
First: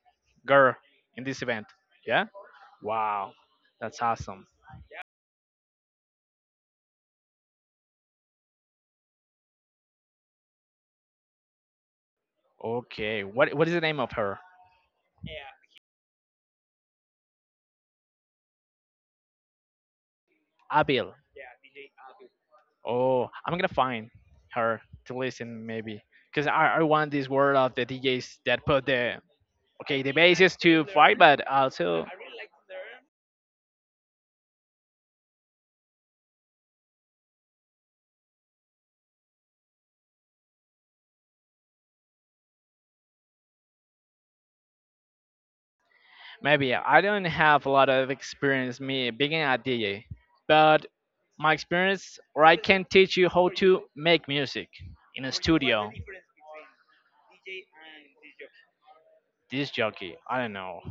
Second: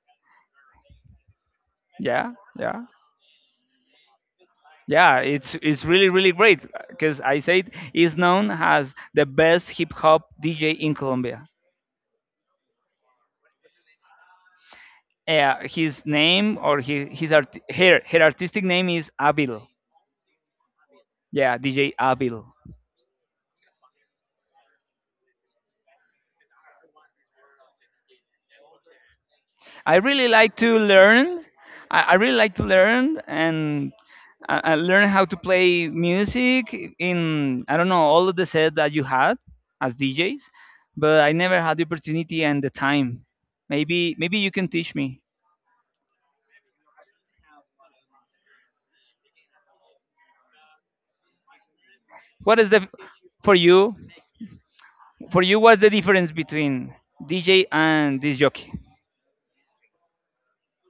girl in this event. Yeah.
Yeah, yeah.
Wow, that's awesome.
Yeah, it's really great because, I said, he's known as the best hip hop DJ in Colombia.
Okay, what is the name of her?
His art, her artistic name is Abil.
Abil.
Yeah, DJ Abil.
Oh, I'm gonna find her to listen, maybe, cause I want this world of the DJs that put the
I
okay, the
really like
bases
to
to fight,
learn.
but also
I really like to learn, and I learn how to play music in, I don't know, all of the set that you had as DJs, but I never had the opportunity and the time. Maybe you can teach me.
maybe I don't have a lot of experience, me being a DJ, but my experience, or I
What is
can
the
teach you how
for
to
you
make music in a
for you what's the
studio.
difference between DJ and disc jockey?
This jockey, I don't know,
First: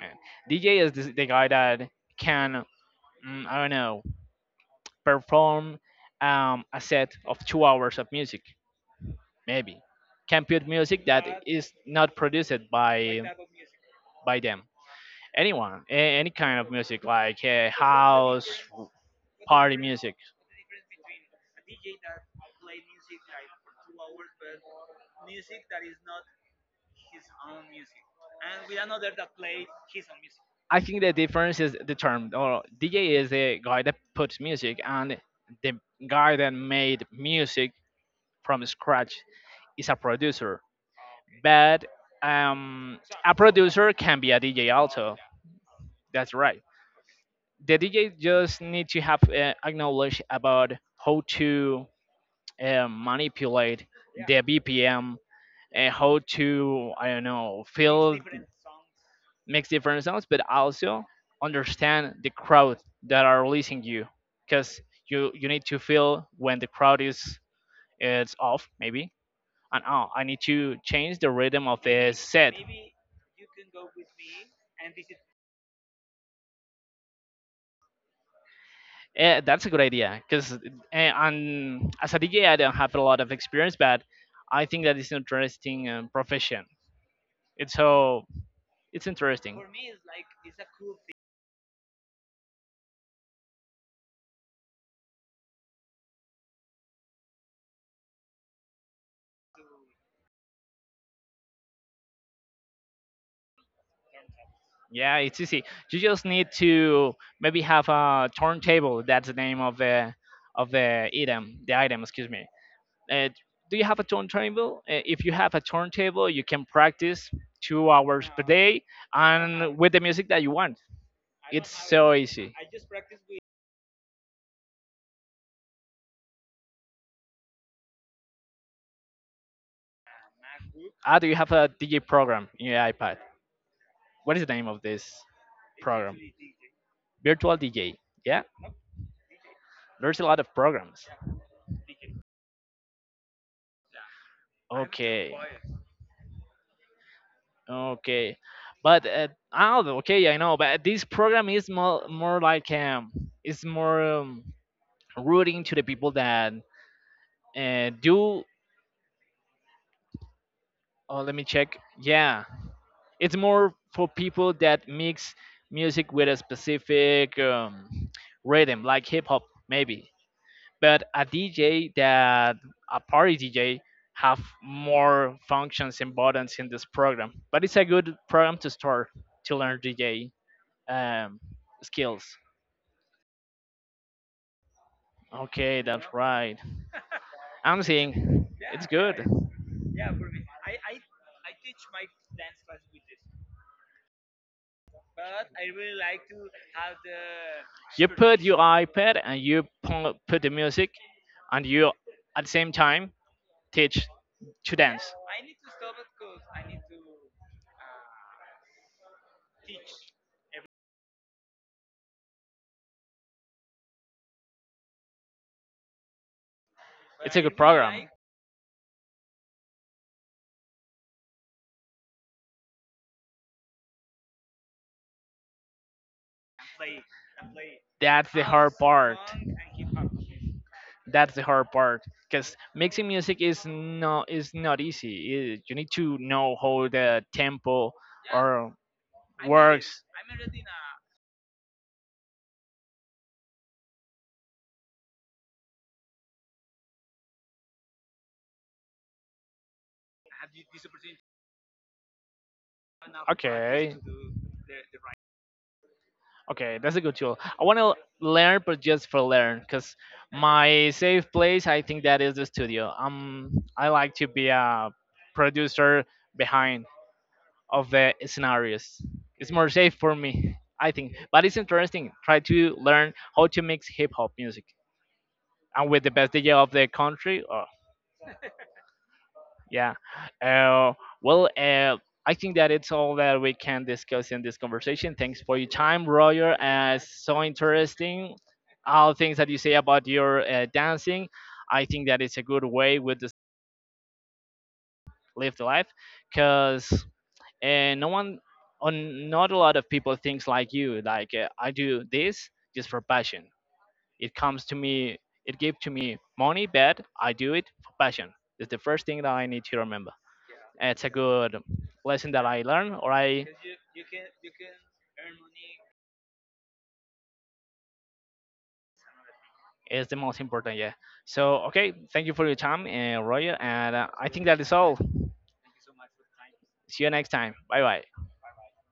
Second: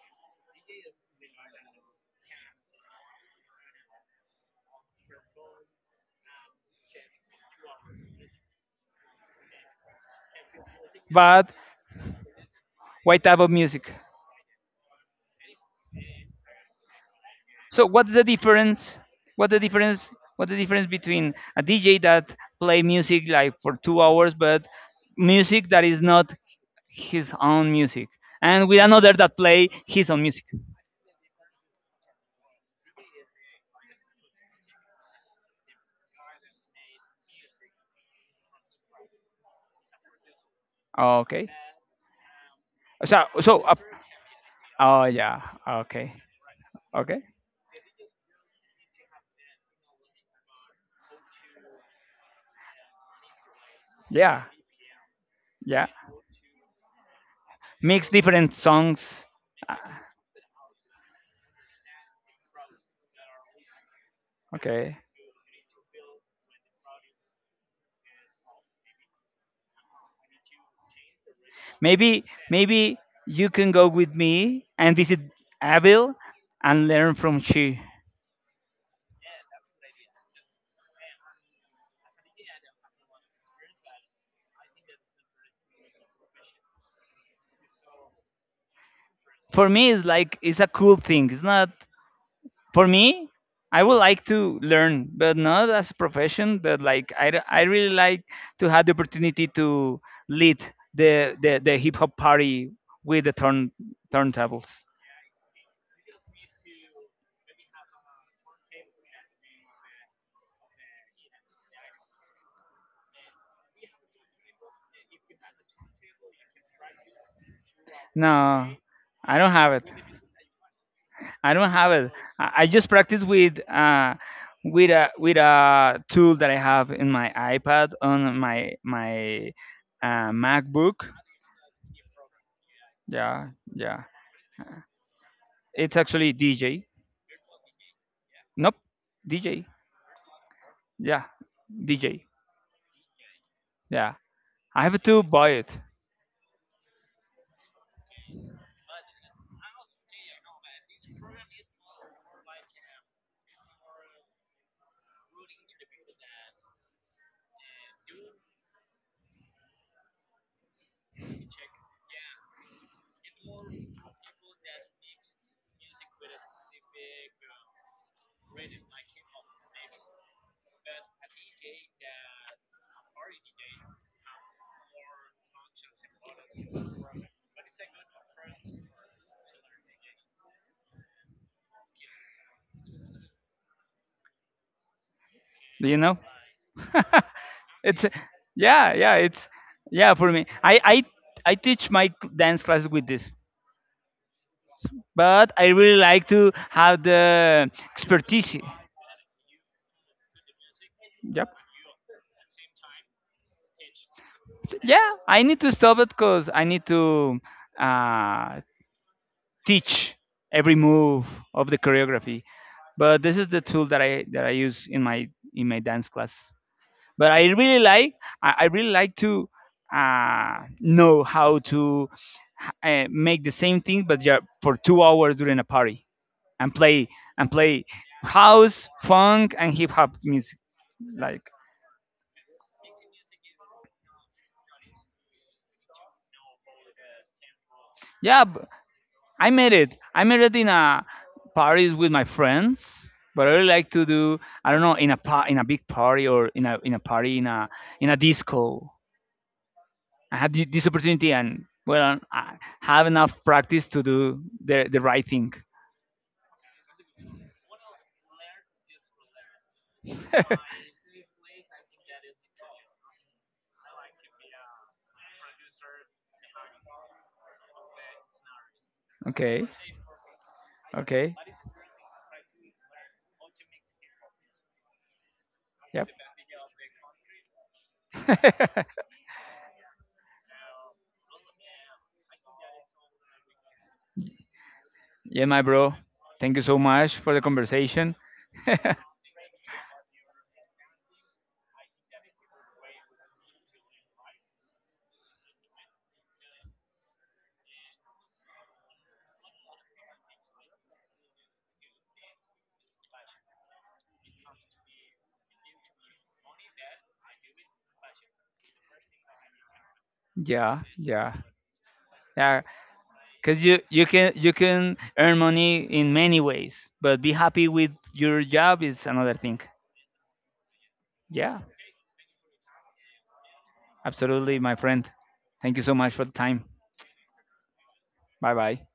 man. DJ is this, the guy that can, mm, I don't know, perform a set of 2 hours of music, maybe. Can put music that
But
is not produced by
what type of music?
by them. Anyone, any kind of music, like
So what's the
house,
difference? What the
party
difference?
music.
What the difference between a DJ that play music like for 2 hours, but music that is not his own music, and with another that play his own music?
I think the difference is the term. Or DJ is the guy that puts music, and the guy that made music from scratch is a producer.
Okay.
But um,
So
a
so
producer can be a DJ
oh
also.
yeah. Okay.
That's right.
Okay.
The DJ just need to have a knowledge about how to manipulate the
Yeah.
BPM,
Yeah.
and how to, I don't know,
Mix
feel
different songs.
mix
Ah,
different sounds, but also understand the crowd that are listening you, because
okay.
you need to feel when the crowd is it's off maybe, and, oh, I need to change the rhythm of the
Maybe
set.
maybe you can go with me and visit Abel and learn from she.
That's a good idea because, and as a DJ I don't have a lot of experience, but I think that is an interesting profession. It's it's interesting.
For me it's like, it's a cool thing. It's not, for me, I would like to learn, but not as a profession, but like I really like to have the opportunity to lead the hip hop party with the turntables.
Yeah, it's easy. You just need to maybe have a turntable. That's the name of the item, the item. Excuse me. Uh, do you have a turntable? If you have a turntable, you can practice 2 hours per
No,
day
I don't have
and
it,
with the music that you want.
I
It's
don't have it.
so easy.
I just practice with with a tool that I have in my iPad, on my MacBook.
Ah, do you have a DJ program in your iPad?
Yeah, yeah,
What is the name of this
it's
program?
actually DJ.
Virtual DJ. Yeah,
Nope. DJ.
there's a lot of programs.
Yeah, DJ. Yeah. I have to
Okay,
buy it.
okay, but oh, okay, I know. But this program is more like it's more rooting to the people that do. Oh, let me check. Yeah, it's more for people that mix music with a specific rhythm, like hip hop, maybe. But a DJ that, a party DJ, have more functions and buttons in this program. But it's a good program to start to learn DJ um, skills. Okay,
Do you
that's
know?
right. I'm
It's,
seeing it's
yeah, yeah,
good.
it's, yeah, for me. I teach my dance class with this. But I really like to have the
You put
expertise.
your iPad and you put the music,
Yep.
and you at the same time teach to
Yeah,
dance.
I need to stop it because I need to uh, teach every move of the choreography. But this is the tool that I use in my dance class. But
It's a
I
good
really
program.
like, I really like to know how to make the same thing but, yeah, for 2 hours during a party and play
That's the hard
house,
part.
funk, and hip hop music,
That's the
like,
hard part. Because mixing music is not easy. It- you need to know how the tempo
yeah b-
or
I made it.
works.
I made it in a parties with my friends, but I really like to do, I don't know, in a in a big party, or in a party in a disco. I had this opportunity, and well, I have enough practice
Okay,
to do the right thing.
okay, that's a good tool. I want to learn, but just for learn. Because my safe place, I think that is the studio. I like to be a producer behind of the scenarios. It's
Okay.
more safe for me, I think.
Okay.
But it's interesting. Try to learn how to mix hip hop music and with
Yep.
the best DJ of the country. Oh, yeah. Uh, well, I think that it's all that we can discuss in this conversation. Thanks
Yeah,
for
my
your
bro.
time, Roger.
Thank you so
It's
much for the
so
conversation.
interesting. All things that you say about your dancing. I think that it's a good way with this, live the life, because, and no one, on not a lot of people thinks like you, like, I do this just for passion. It comes to me. It gave to me money, but I do it for passion. It's the first thing that I need to remember.
Yeah,
It's a
yeah,
good lesson that
yeah.
I learned, or I
Cause you can, you can earn money in many ways, but be happy with your job is another thing.
is the most important. Yeah, so
Yeah,
okay, thank you for your time and Roger, and I think
absolutely,
that
my
is all.
friend. Thank you so much for the time.
See you next time. Bye bye.
Bye bye.